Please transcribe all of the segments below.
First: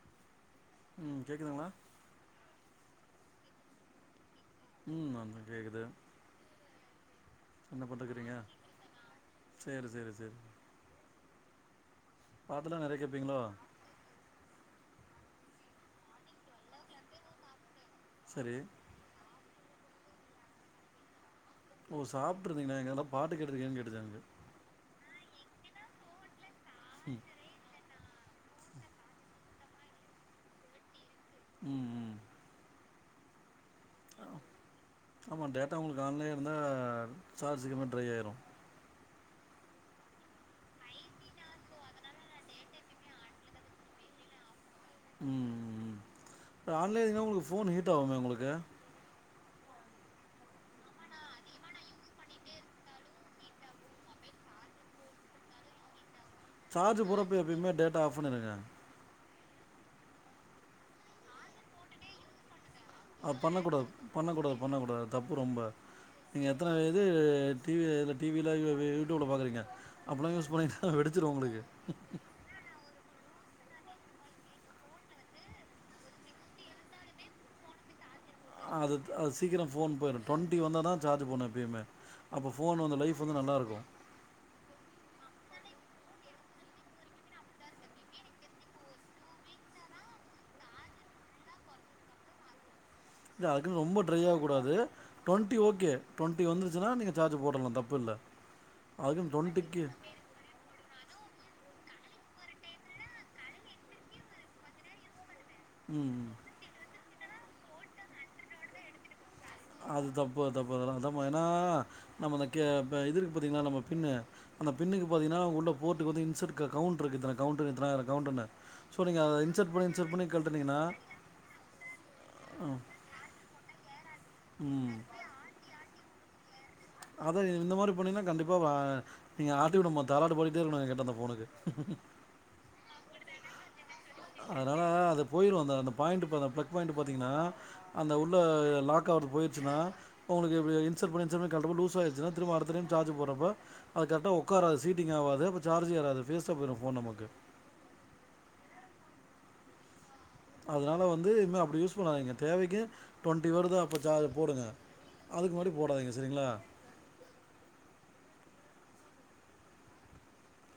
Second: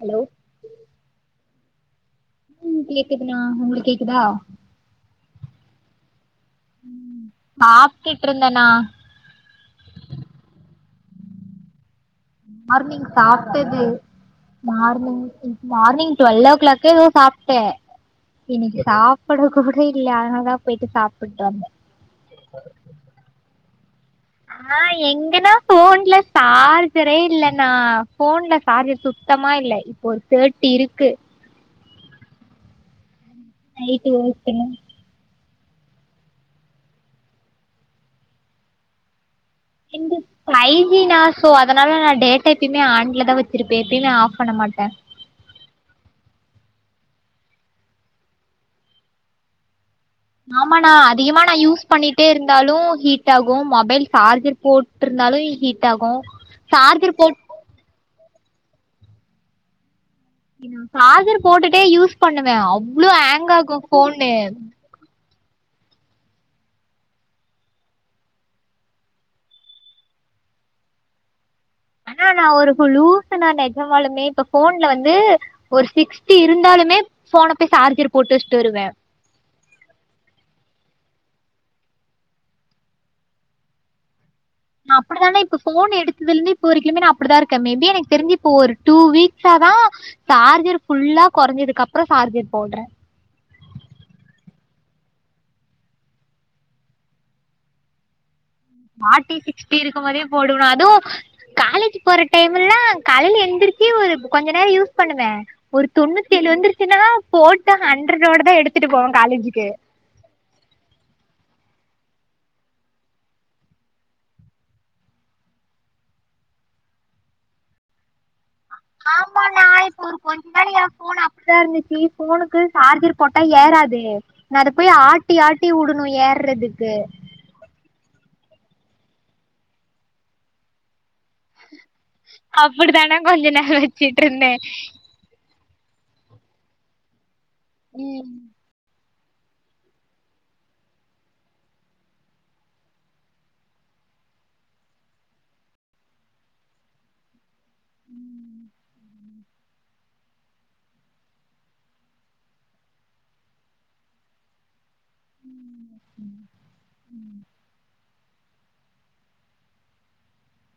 Hello ம் கேட்குதுங்களா ம் கேக்குதுனா உங்களுக்கு கேக்குதா ம் தா கேக்குது என்ன சாப்ட்டுட்டு பண்ணிட்டுருக்கறீங்க இருந்தேண்ணா சேரி சேரி சரி பாட்டெல்லாம் நெறைய மார்னிங் கேட்பீங்களோ சாப்பிட்டது மார்னிங் மார்னிங் டுவெல்வ் ஓ கிளாக்கோ ஏதோ சாப்ட சரி இன்னைக்கு சா ப்புட கூட இல்ல அதனால தா போயிட்டு சாப்பிட்டு வந்த ஓ சாப்ட்ருந்தீங்களா எங்காதுல பாட்டு கேட்டுட்டிருகன்னு கேட்டுச்சு எனக்கு ணா எங்கண்ணா போன்ல சார்ஜரே ம் இல்லண்ணா போன்ல சார்ஜர் சுத்தமா இல்ல ஒரு தேர்டி இருக்கு ம் ம் நைட் ஒர்க் என்ன ஆமா டேட்டா உங்களுக்கு ஆன்லையே இருந்தா சார்ஜுக்குமே ட்ரை ஆயிடு [inaudible] ஃபைஜி நா சோ அதனால நான் டேட்டா எப்பயுமே ஆன்லதா வச்சிருப்பே எப்பயுமே ஆஃப் பண்ண மாட்டே ம் ம் ஆன்லையே இருந்தா உங்களுக்கு ஃபோன் ஹீட் ஆகுமே உங்களுக்கு ஆமா நா அதிகமா நா யூஸ் பண்ணிட்டே இருந்தாலு ஹீட் ஆகு மொபைல் சார்ஜர் போட் இருந்தாலு ஹீட் ஆகு சார்ஜ் சார்ஜர் போடுறப்ப போட் எப்பயுமே டேட்டா ஆஃப் பண்ணிடுங்க சார்ஜர் போட்டுட்டே யூஸ் பண்ணுவே அவ்ளோ அ ஹேங் ஆகு பண்ணக்கூடாது ஃபோனு பண்ணக்கூடாது பண்ணக்கூடாது தப்பு ரொம்ப நீங்க எத்தன இது டி வி ல டி வி ல யூடியூப்ல பாக்கறீங்க அப்டிலாம் யூஸ் பண்ணிங்கனா வெடிச்சுடு உங்களுக்கு ஆனா நா ஒரு லூசு நா நெஜமாலுமே இப்ப ஃபோன்ல வந்து ஒரு சிக்ஸ்டி இருந்தாலுமே ஃபோன போய் சார்ஜரு அ அது அது சீக்கிரம் ஃபோன் போயிடு டுவெண்டி வந்தா தா சார்ஜ் போடனு எப்பயுமே அப்போ ஃபோன் வந்து லைஃப் வந்து நல்லாயிருக்கு நா அப்படித்தானே இப்போ ஃபோன் எடுத்ததுலிருந்து இப்ப வரையுமே நா அப்படிதா இருக்கே மேபி எனக்கு தெரிஞ்ச இப்போ ஒரு டூ வீக்ஸா தா சார்ஜர் ஃபுல்லா குறைஞ்சதுக்கு அப்புறோ சார்ஜர் போடுறே அ அதுக்குன்னு ரொம்ப ட்ரையாக கூடாது டுவெண்டி ஓகே டுவண்டி வந்துருச்சுன்னா நீங்க சார்ஜ் போட்டுடலா தப்பு இல்ல அது டுவெண்டுக்கே போடுவ அது காலேஜ் போற டைம்ல்லா காலையில எந்திரிச்சி ஒரு கொஞ்ச நேரோ யூஸ் பண்ணுவ ஒரு ம் ம். தொண்ணூத்தி ஏழு வந்துருச்சுன்னா போட்டு ஹண்ட்ரோட தா எடுத்துட்டு போவே காலேஜுக்கு அது தப்பு தப்பு அதலாமா ஏன்னா நம்ம இந்த க இ இது இருக்கு பாத்தீங்கன்னா நம்ம பின்னு அந்த பின்னுக்கு பாத்தீங்கன்னா உள்ள போட்டுக்கு வந்து இன்சட் கெக் கௌண்ட் இருக்கு இத்தனாயிரோ கௌண்டுன்னு ஆமா நா இப்போ ஒரு கொஞ்ச நேரோ எ ஃபோன் அப்படிதா இருந்துச்சு ஃபோனுக்கு ம் சார்ஜர் போட்டா ஏறாது நா அத போய் ம் ஆட்டி ஆட்டி விடணு ஏறதுக்கு அதா இந்த மாதிரி பண்ணீங்கன்னா கண்டிப்பா நீங்க ஆட்டி விடமா தாளாட்டு பாடிட்டே இருக்கணு அந்த ஃபோனுக்கு அப்டிதாண்ணே கொஞ்ச நேரோ வச்சுட்டு இருந்தே போயிறு அந்த அந்த பாயிண்ட் பிளக் பாயிண்ட் பாத்தீங்கன்னா அந்த ம் உள்ள லாக் கிளிக் ஆவுறது போயிடுச்சுனா உங்களுக்கு இப்டி இன்சர்ட் பண்ணி இன்சர்ட் பண்ணி கழட்டுபோ லூசாயிருச்சனா திரும்ப அடுத்த டைம் சார்ஜ் போறப்ப அது கரெக்டா உக்காராது சீட்டிங் ஆவாது அப்போ சார்ஜ் ஏராது வேஸ்ட்டா போயிடு ஃபோன் நமக்கு ம் அதனால வந்து இனிமே அப்டி யூஸ் பண்ணாதிங்க தேவைக்கு ட்வெண்ட்டி வருதா அப்போ சார்ஜ் போடுங்க அதுக்கு முன்னாடி போடாதீங்க சரிங்களா [inaudible]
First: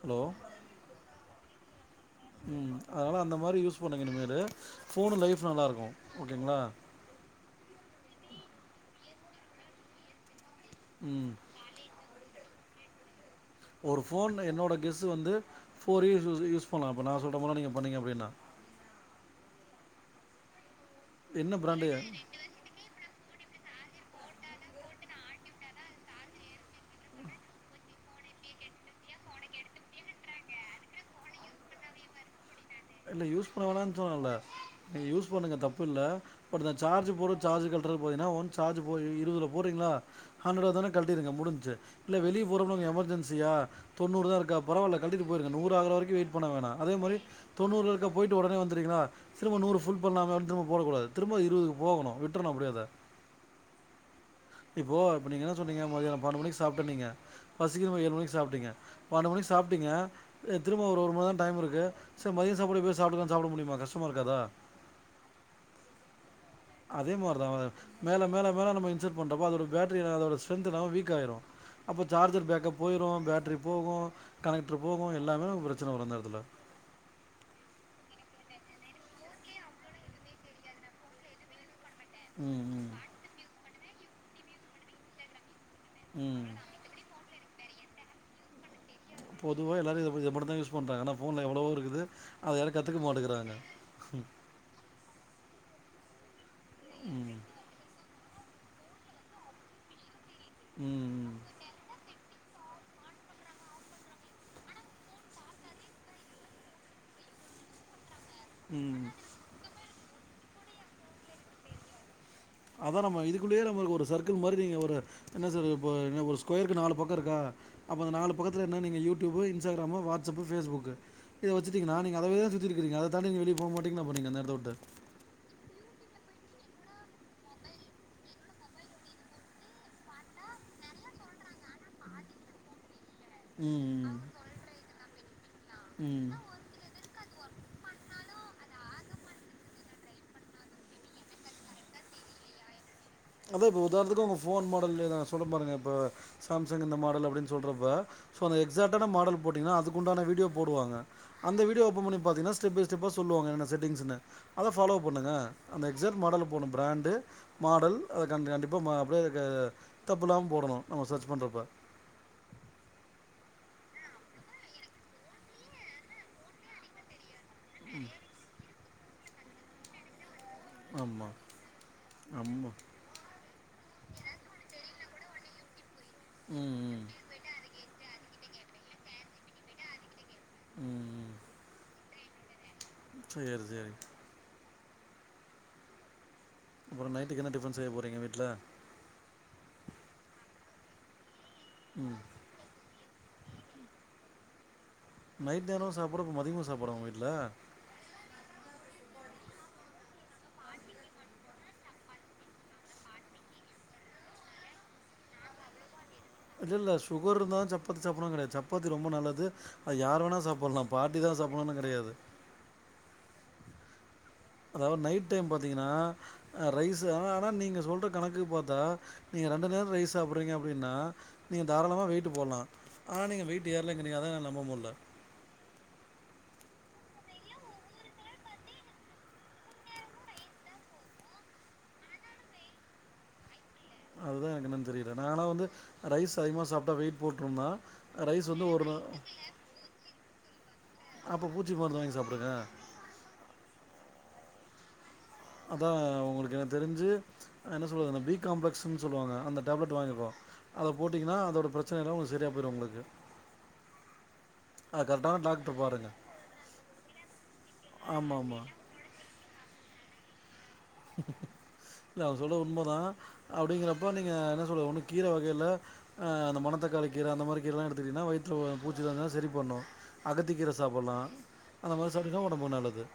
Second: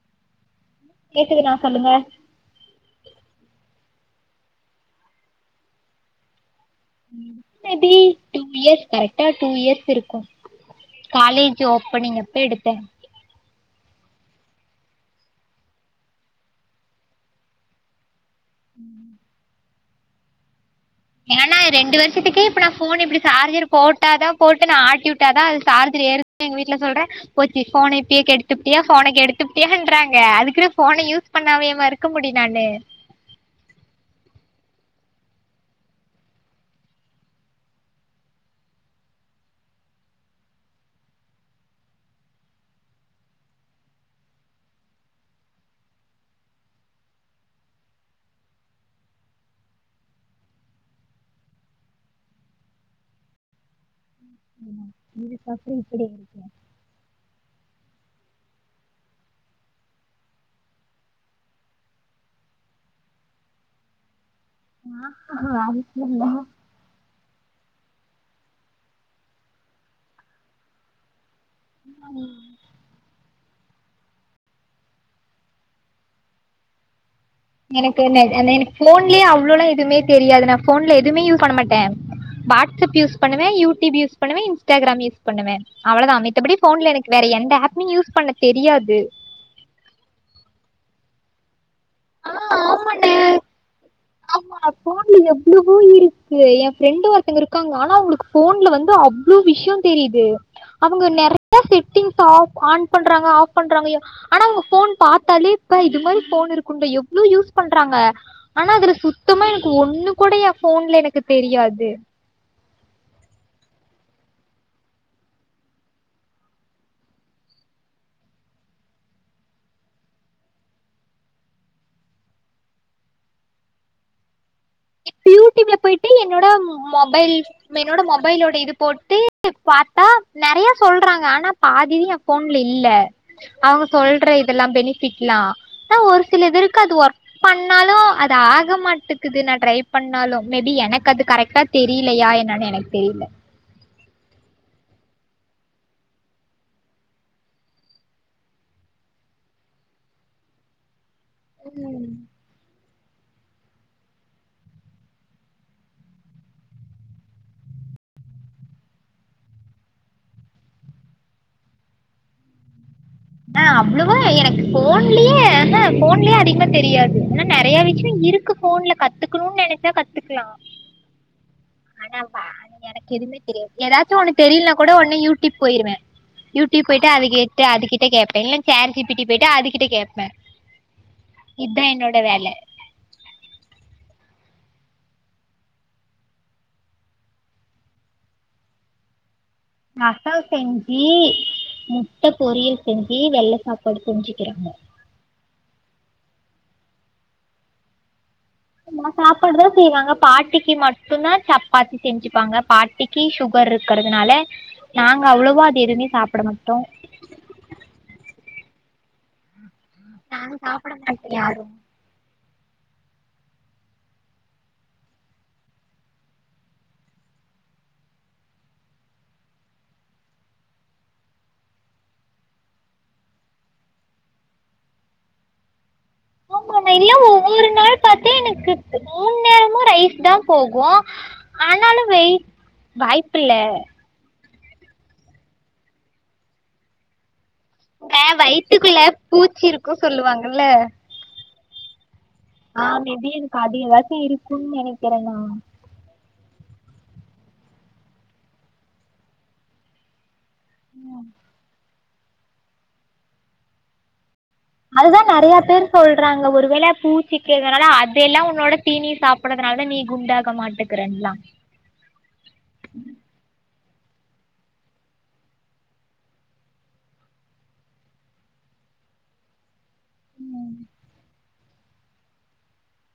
ஹலோ கேக்குது அண்ணா சொல்லுங்க உம் அதனால் அந்த மாரி யூஸ் பண்ணுங்க இனிமேலு ஃபோன் லைஃப் நல்லாயிருக்கும் ஓகேங்களா டி டூ இயர்ஸ் கரெக்டா டூ இயர்ஸ் இருக்கும் ம். காலேஜ் ஓப்பனிங் அப்ப எடுத்தேன் ஒரு ஃபோன் என்னோடோ கெஸ் வந்து ஃப்போர் இயர்ஸ் யூஸ் பண்ணலாம் இப்போ நான் சொல்ற மாதிரி நீங்கள் பண்ணீங்க அப்டின்னா என்ன ஏன்னா பிராண்டு? இரண்டு வருஷத்துக்கு இப்போ நான் ஃபோன் இப்டி சார்ஜர் போட்டாதான் போட்டு நான் ஆட்டி விட்டாதான் அது சார்ஜர் ஏறுதுன்னு எங்க வீட்ல சொல்றேன் போச்சு ஃபோனை இப்பையே கெடுத்துப்புட்டியா ஃபோனை கெடுத்துப்புட்டியான்றங்க அதுக்குன்னு ஃபோனை யூஸ் பண்ணாவே வா இருக்க முடியும் நானு இல்ல யூஸ் பண்ண வோனானு சொல்லல நீங்க யூஸ் பண்ணுங்க தப்பில்ல பட் இந்த சார்ஜ் போறது சார்ஜ் கழட்டுறது பாத்தீங்கன்னா ஒன் சார்ஜ் போ இருவதுல போட்றீங்களா ஹண்ட்ரட் வந்தோடனே கழட்டிருக்கங்க முடிஞ்ச்சு இல்ல வெளியே போற எமர்ஜென்சியா தொண்ணூறு தா இருக்கா பரவால்ல கழட்டிட்டு போயிருங்க நூறு ஆகுற வரைக்கும் வெய்ட் பண்ண வேணா அதே மாதிரி தொண்ணூறுல இருக்கா போயிட்டு உடனே வந்திறீங்களா திரும்ப நூறு புல் பண்ணலாலண்டு போட கூடாது திரும்ப திரும்ப இருபதுக்கு போகணு விட்றணு அப்டியே அத இப்போ இப்ப நீங்க என்ன இதுக்கப்புறோ சொன்னீங்க இப்டி மதியாணோ பன்னெண்டு இருக்கு மணிக்கு சாப் இப்ப நீங்க பசிக்கிதுன்னு ஏழு மணிக்கு சாப்ட்டீங்க பன்னெண்டு மணிக்கு சாப்ட்டீங்க திரும்ப ஒரு ஒருமணி நேரம் டைம் இருக்கு சரி மதியம் சாப்பாடு இப்ப சாப்பிட்டு இருக்கான் சாப்பிட முடியுமா கஷ்டம இருக்காதா ஆ அதுக்கு இல்ல அதே மாரிதான் மேல மேல மேல நம் இன்சரட் பண்றப்போ அதோட பேட்ரி அதோட ஸ்ட்ரென்த் எல்லாம் வீக் ஆயிரும் அப்போ சார்ஜர் பேக்கப் போயிரும் பேட்ரிக் போகும் கனெக்டர் போகும் எல்லாமே பிரச்சனை வரும் அந்த இடத்துல எனக்கு என்ன எனக்கு போன்லேயே அவ்வளவு எல்லாம் எதுவுமே தெரியாது நான் போன்ல எதுவுமே யூஸ் பண்ண மாட்டேன் ம் வாட்ஸ் ம் ஆப் யூஸ் பண்ணுவேன் யூடியூப் யூஸ் பண்ணுவேன் இன்ஸ்டாகிராம் யூஸ் பண்ணுவேன் அவ்ளவுதான் ம் மித்தபடி போன்ல எனக்கு வேற எந்த ஆப்மும் யூஸ் பண்ண தெரியாது பொதுவா எல்லாரும் இத இதை மட்டும் தான் யூஸ் பண்றாங்க ஆனா ஃபோன்ல எவ்ளவோ இருக்குது ஆ அத யாரும் கத்துக்க ஆமாண்ணே மாட்றாங்க ஆமா போன்ல எவ்வளவோ இருக்கு என் ஃப்ரெண்டு ம் ஒருத்தவங்க இருக்காங்க ஆனா அவுங்களுக்கு ஃபோன்ல வந்து அவ்வளவு விஷயம் தெரியுது அவுங்க ம் நெறைய செட்டிங்ஸ் ஆஃப் ஆன் பண்றாங்க ஆஃப் பண்றாங்கயே ஆனா உங்க ஃபோன் பாத்தாலே இப்ப இது மாரி போன் இருக்கவங்க எவ்வளவு யூஸ் பண்றாங்க ஆனா அதுல ம் ம் சுத்தமா எனக்கு ஒண்ணு கூடய ஃபோன்ல எனக்கு தெரியாது அதான் நம்ம இதுக்குள்ளையே நம்ம ஒரு சர்க்கிள் மாதிரி நீங்க ஒரு என்ன சார் இப்ப என் ஒரு ஸ்கொயருக்கு நாலு பக்கம் இருக்கா அப்ப நாலு பக்கத்துல என்ன நீங்க யூடியூப்பு இன்ஸ்டாகிராமு வாட்ஸ்அப்பு ஃபேஸ்புக் இத வச்சிட்டீங்கன்னா நீங்க அதவே சுத்திட்டு இருக்கீங்க அத தாண்டி நீங்க வெளிய போக மாட்டீங்க அப்ப நீங்க அந்த இடத்த வுட்டு யூடியூப்ல போயிட்டு என்னோட மொபைல் என்னோட மொபைலோட இது போட்டு பாத்தா நெறைய சொல்றாங்க ஆனா பாதி என் ஃபோன்ல இல்ல அவுங்க ம் சொல்ற இதெல்லாம் பெனிஃபிட்லா ஆனா ம் ஒரு ம் சில இதுருக்கு அது ஒர்க பண்ணாலும் அது ஆக மாட்டக்குது நான் ட்ரை பண்ணாலும் மேபி எனக்கு அது கரெக்டா தெரியலையா என்னனு எனக்கு தெரியல அதா இப்ப உதாரணத்துக்கு ஒங்க ஃபோன் மாடல் ஏத சொல்றே பாருங்க இப்ப சாம்சங் இந்த மாடல் அப்டின்னு சொல்றப்ப சோ அந்த எக்ஸக்டான மாடல் போட்டீங்கன்னா அதுக்குண்டான வீடியோ போடுவாங்க அந்த வீடியோ ஓபன் பண்ணி பாத்தீங்கன்னா ஸ்டெப் பை ஸ்டெப்பா சொல்லுவங்க என்ன என்ன செட்டிங்ஸ்ன்னு அத ஃபாலோ பண்ணுங்க அந்த எக்ஸெ்ட் மாடல போடணு பிராண்டு மாடல் அத கண்டி கண்டிப்பா ம அப்டியே க தப்பு இல்லாம போடணு நம்ம சர்ச் பண்றப்ப ஆ அவ்வளவா எனக்கு ஃபோன்லயே ஆன ஃபோன்லயே அதிகமா தெரியாது ஆனா நெறையா விஷயோ இருக்கு ஃபோன்ல கத்துக்கணுன்னு நெனைச்சா கத்துக்கலா ஆமா ஆனா வா ஆமா எனக்கு எதுமே தெரியாது ஏதாச்சு ஒன்னு தெரியலன்னா கூட ஒன்னே யூடியூப் போயிருவே ம் யூடியூப் ம், போயிட்டு அத கே ட்டு அது கிட்ட கேப்பே இல்ல ஷேட் ஜீ பி டி போயிட்டு அது கிட்ட கேப்பே ம் இதா என்னோட வேலை சேரி சேரிங்க அப்பறோ நைட்டுக்கு என்ன டிஃபன் செய்ய போறிங்க வீட்ல ரசோ செஞ்சி ம் முட்ட பொரியல் செஞ்சி வெள்ள சாப்பாடு செஞ்சிக்கிறாங்க நைட் நேரோ சாப்பாடு அப்ப மதியமு சாப்பாட ஒங்க வீட்ல ஆமா சாப்பாடுதா செய்வாங்க பாட்டிக்கு மட்டுந்தா சப்பாத்தி செஞ்சிப்பாங்க பாட் டிக்கி சுகர் இருக்கிறதுனால நாங்க அவ்வளவா அது எதுவுமே சாப் அது இல்ல சுகர் இருந்த தா சப்பாத்தி சாப்டனு கெடையாது சப்பாத்தி ரொம்ப நல்லது அது யார் வேணா நாங்க சாப்டலா சாப்பிட பாட்டி மாட்டோ தா யாரு சாப்டணுன்னு கெடையாது அதாவது நைட் டைம் பாத்தீங்கன்னா ரைஸ் ஆனா ஆனா நீங்க சொல்ற கணக்குக்கு பாத்தா நீங்க ரெண்டு நேரோ ரைஸ் சாப்டுறீங்க அப்டின்னா நீங்க தாராளமாக வெயிட்டு போடலா ஆனா நீங்க வெயிட்டு ஏறலங்கிறீங்க அதா என்னால நம்ப முடில ஆமா அண்ணே இல்ல ஒவ்வொரு நாள் பாத்தே எனக்கு மூணு நேரமு ரைஸ் தா போகு ஆனாலு வெய்ட் வாய்ப்பு இல்ல அதுதா எனக்கு என்னன்னு தெரியல நானா வந்து ரைஸ் அதிகமாக சாப்ட்டா வெயிட் போட்டிருந்தா இந்த வயி்றுக்குள்ள பூச்சி இருக்கு சொல்லுவாங்கல்ல அப்ப பூச்சி மருந்து வாங்கி சாப்டுங்க ஆ மே பீ எனக்கு அது எதாச்சு இருக்குன்னு நெனைக்கிறே நான் அதா உங்களுக்கு எனக்கு தெரிஞ்சி என்ன சொல்லுறது பி காம்ப்ளெக்ஸ்ன்னு சொல்லுவாங்க அந்த டேப்லெட் வாங்கிக்கோ அத போட்டிங்கன்னா அதோட பிரச்சன எல்லா உங்களுக்கு சரியா போயிரு உங்களுக்கு அது அதுதா கரெக்டான நெறையா டாக்டர் பேர் பாருங்க சொல்றாங்க ஒருவேள பூச்சிக்கிறதுனால ஆமா அதெல்லா ஆமா உன்னோட தீனி சாப்டறதுனாலதா நீ குண்டாக மாட்டக்குறன்லா இல்ல அவங்க சொல்றது உண்மதா அப்டிங்கிறப்ப நீங்க என்ன சொல்றது ஒன்னு கீர வகைல ஆ அந்த மணத்தக்காளி கீரை அந்த மாரி கீரல்லா எடுத்துட்டீன்னா வயித்துல பூச்சி எதா இருந்தா சரி பண்ணு அகத்திக்கீர சாப்டலா அந்த மாரி சாப்டின்னா ஒடம்புக்கு நல்லது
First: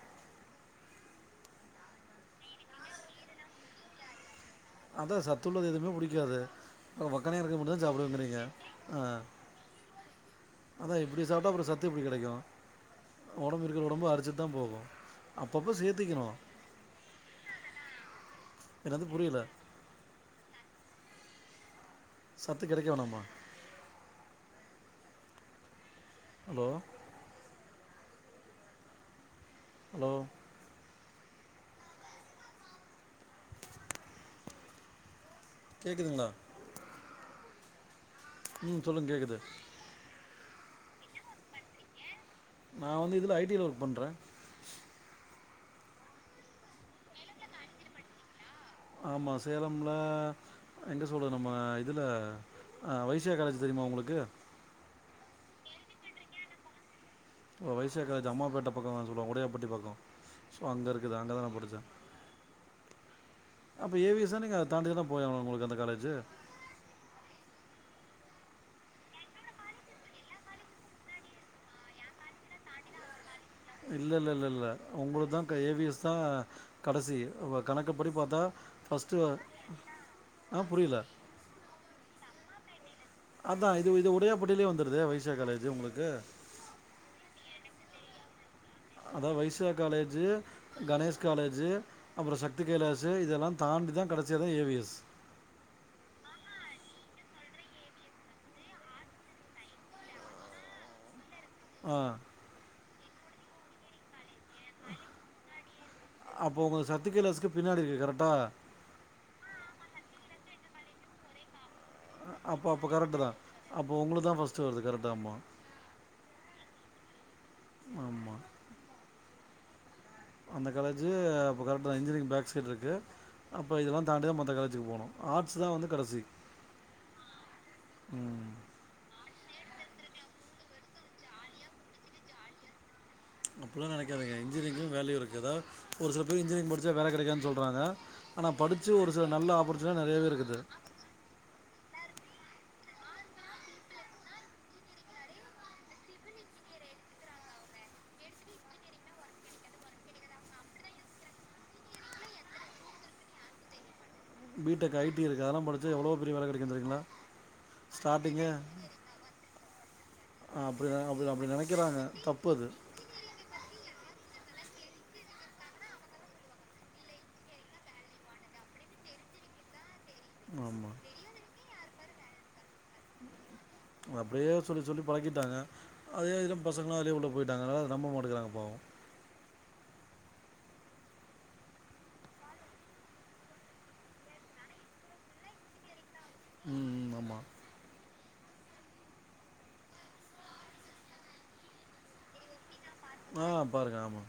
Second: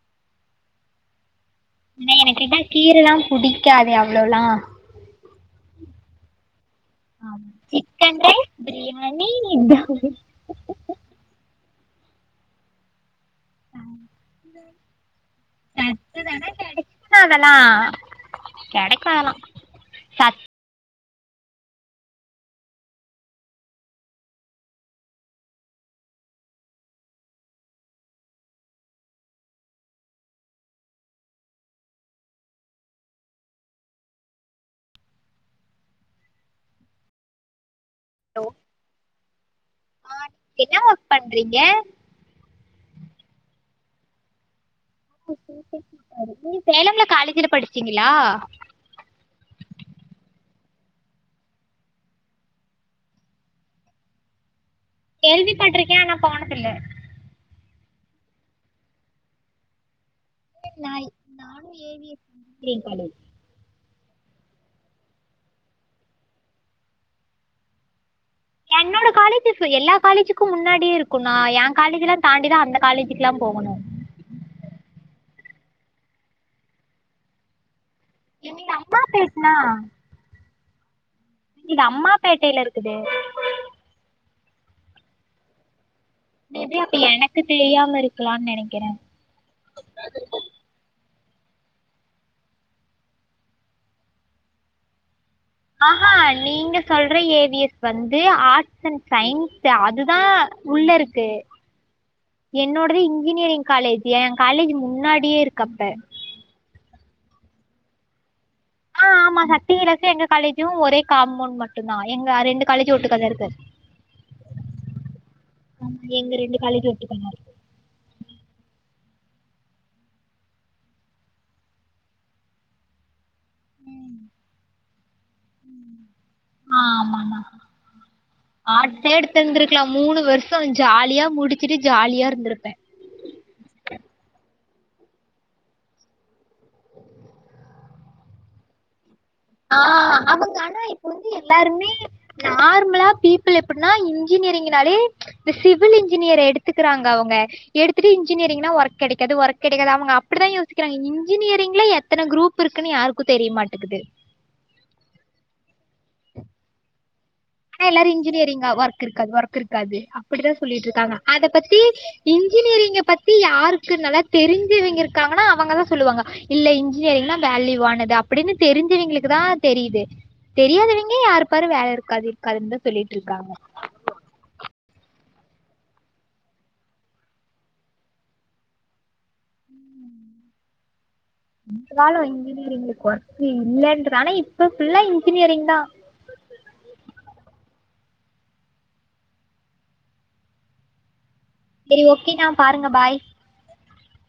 ஆன எனக்கு தா கீரைல்லா புடிக்காதே அவ்வளவுல்லா அதா சத்துள்ளது எதுவுமே பிடிக்காது ஓ வக்கனைய இருக்கது மட்டுந்தா சிக்கன் சாப்டுவேங்கிறிங்க ரைஸ் ஆ பிரியாணி இந்த அதா இப்டி சாப்ட்டா அப்பறோ சத்து எப்டி கெடைக்கு ஒடம்பு இருக்குற ஒடம்பு அரிச்சிட்டுதா போகு அப்பப்ப சேத்திக்கணு என்ன அதெல்லா என்னது கெடைக்கு அதெல்லா புரியல சத் சத்து கெடைக்க வேணாமா ஹலோ ஹலோ கேக்குதுங்களா ஹலோ ம் சொல்லுங்க கேக்குது அ என்ன ஒர்க் பண்றீங்க நான் வந்து இதில ஐ டி ல ஒர்க் பண்றே நீங்க சேலம்ல காலேஜல படிச்சீங்களா ஆமா சேலம்ல எங்க சொல்லுர நம்ம இதுல வைசியா காலேஜ் தெரிமா உங்களுக்கு கேள்விப்பட்டிருக்கே ஆனா போனதில்ல ஒரு வைசியா காலேஜ் அம்மாபேட்ட பக்கோ அ சொல்லுவங்க உடையாபட்டி பக்கோ ஸோ அங்க இருக்குது அங்க தா நா நானு படிச்சே ஏவிஎஸ் இன்ஜினியரிங் காலேஜ் அப்போ ஏ வி ஸ் னா நீங்க அத தண்டி தானே போய் ஆகனு உங்களுக்கு அந்த காலேஜூ என்னோட காலேஜ்ஸ் எல்லா காலேஜுக்கு முன்னாடியே இருக்கு நா என் காலேஜ்ல்லா தாண்டிதா அந்த காலேஜுக்குல்லா போகணு இல்லலலல உங்களுது தா ஏ வி எஸ் தா கடைசி உ கணக்குப்படி பாத்தா என்னோட ஃபர்ஸ்ட்டு அம்மாபேட்ண்ணா அ புரில இது அம்மாப்பேட்டைல இருக்குது அதா இது இது உடையாபட்டிலயே வந்துருதே வைசியா காலேஜூ உங்களுக்கு மேபி அப்ப எனக்கு தெரியாம இருக்கலான்னு நெனைக்கறே அதா வைசியா காலேஜூ கணேஷ் காலேஜூ அப்புற சக்தி கைலாஷூ இதெல்லா தாண்டி தா கடச்சியதா ஏ வி எஸ் ஆ ஹ நீங்க சொல்ற ஏ வி எஸ் வந்து ஆர்ட்ஸ் அண்ட் சயின்ஸ் அதுதா உள்ள இருக்கு து ஆ என்னோடது இன்ஜினியரிங் காலேஜ் என் காலேஜ் முன்னாடியே இருக்கு அப்ப அப்போ உங்க சத்தி கைலாஸ்க்கு பின்னாடி இருக்கு கரெட்டா அ ஆமா சத்திவிலாஸும் எங்க காலேஜும் ஒரே காமௌண்ட் மட்டு தான் எங்க ரெண்டு அப்போ அப்போ காலேஜும் கரெக்டு ஓட்டுக்கால தா இருக்கு அப்போ உங்களுக்கு தா ஃபஸ்ட்டு வருது கரெக்டா ஆமா எங்க ரெண்டு காலேஜூ ஒட்டுக்கல ஆமா அந்த காலேஜ் அப்போ கரெக்ட தா இன்ஜினியரிங் பேக் சைடு இருக்கு அப்போ இதல்லாம் தாண்டிதா மத்த காலேஜுக்கு போணும் ஆர்ட்ஸ் தான் வந்து கடசி ஆ ஆமாண்ணா ஆர்ட்ஸே எடுத்து இருந்துக்கலாம் மூணு வருஷம் ஜாலியா முடிச்சுட்டு ஜாலியா இருந்திருப்பேன் அப்டிலா நனைக்காதிங்க இன்ஜினியரிங்கு வேல்யூ இருக்கு தா ஒரு சில பேர் இன்ஜினியரிங் படிச்சா வேல கடைக்காது சொலறாங்க ஆனா படிச்சி ஒரு சில நல்ல ஆப்பர்ச்சுனிட்டிலா நறயவவே இருக்குது இப்போ வந்து எல்லாருமே நார்மலா பீப்பிள் எப்டின்னா இன்ஜினிரிங்னாலே இந்த சிவில் இன்ஜினியர் எடுத்துக்குறாங்க அவங்க எடுத்துட்டு இன்ஜினியரிங்னா ஒர்க் கெடைக்காது ஒர்க் கெடைக்காது அவங்க அப்டித்தா யோசிக்கிறாங்க இன்ஜினியரி்ங்ல எத் எத்தன குரூப் இருக்குன்னு யாருக்கு தெரிய மாட்டக்குது பி டெக் ஐ டி இருக்கு அதல்லா படிச்சு எவ்ளோ பெரிய வேல கடைக்கு தெரியுங்களா அ எல்லாரு ஸ்டார்டிங்கே இன்ஜினியரிங்கா ஒர்க் இருக்காது ஒர்க் இருக்காது அப்டிதா அப்படி சொல்லிட்டு இருக்காங்க அப்படி அத அப்படி பத்தி நினைக்கிறாங்க தப்பு அது இன்ஜினியரிங்க பத்தி யாருக்கு நல்லா தெரிஞ்சவங்க இருக்காங்கன்னா அவங்கதா சொல்லுவாங்க இல்ல இன்ஜினியரிங்னா வேல்யூவானது அப்டின்னு தெரிஞ்சவங்களுக்கு தா தெரிது ஆமாம் தெரியாதவைங்க யாரு பாரு வேல இருக்காது இருக்காதுன்னு தா சொல்லிட்டிருக்காங்க அப்டியே சொல்லி சொல்லி பழக்கிட்டாங்க அதே இதுல நம் பசங்களோ அதிலேயே உள்ள போய்ட்டாங்க அத நம்ப மாட்டேங்கறாங்க பாவோ இருந்தாலோ இன்ஜினியரிங் வொர்த் இல்லன்றனால இப்ப ஃபுல்லா இன்ஜினியரிங் தா ம் ம் ஆமா சரி ஓகே நா பாருங்க பாய் ஆ பாருங்க ஆமா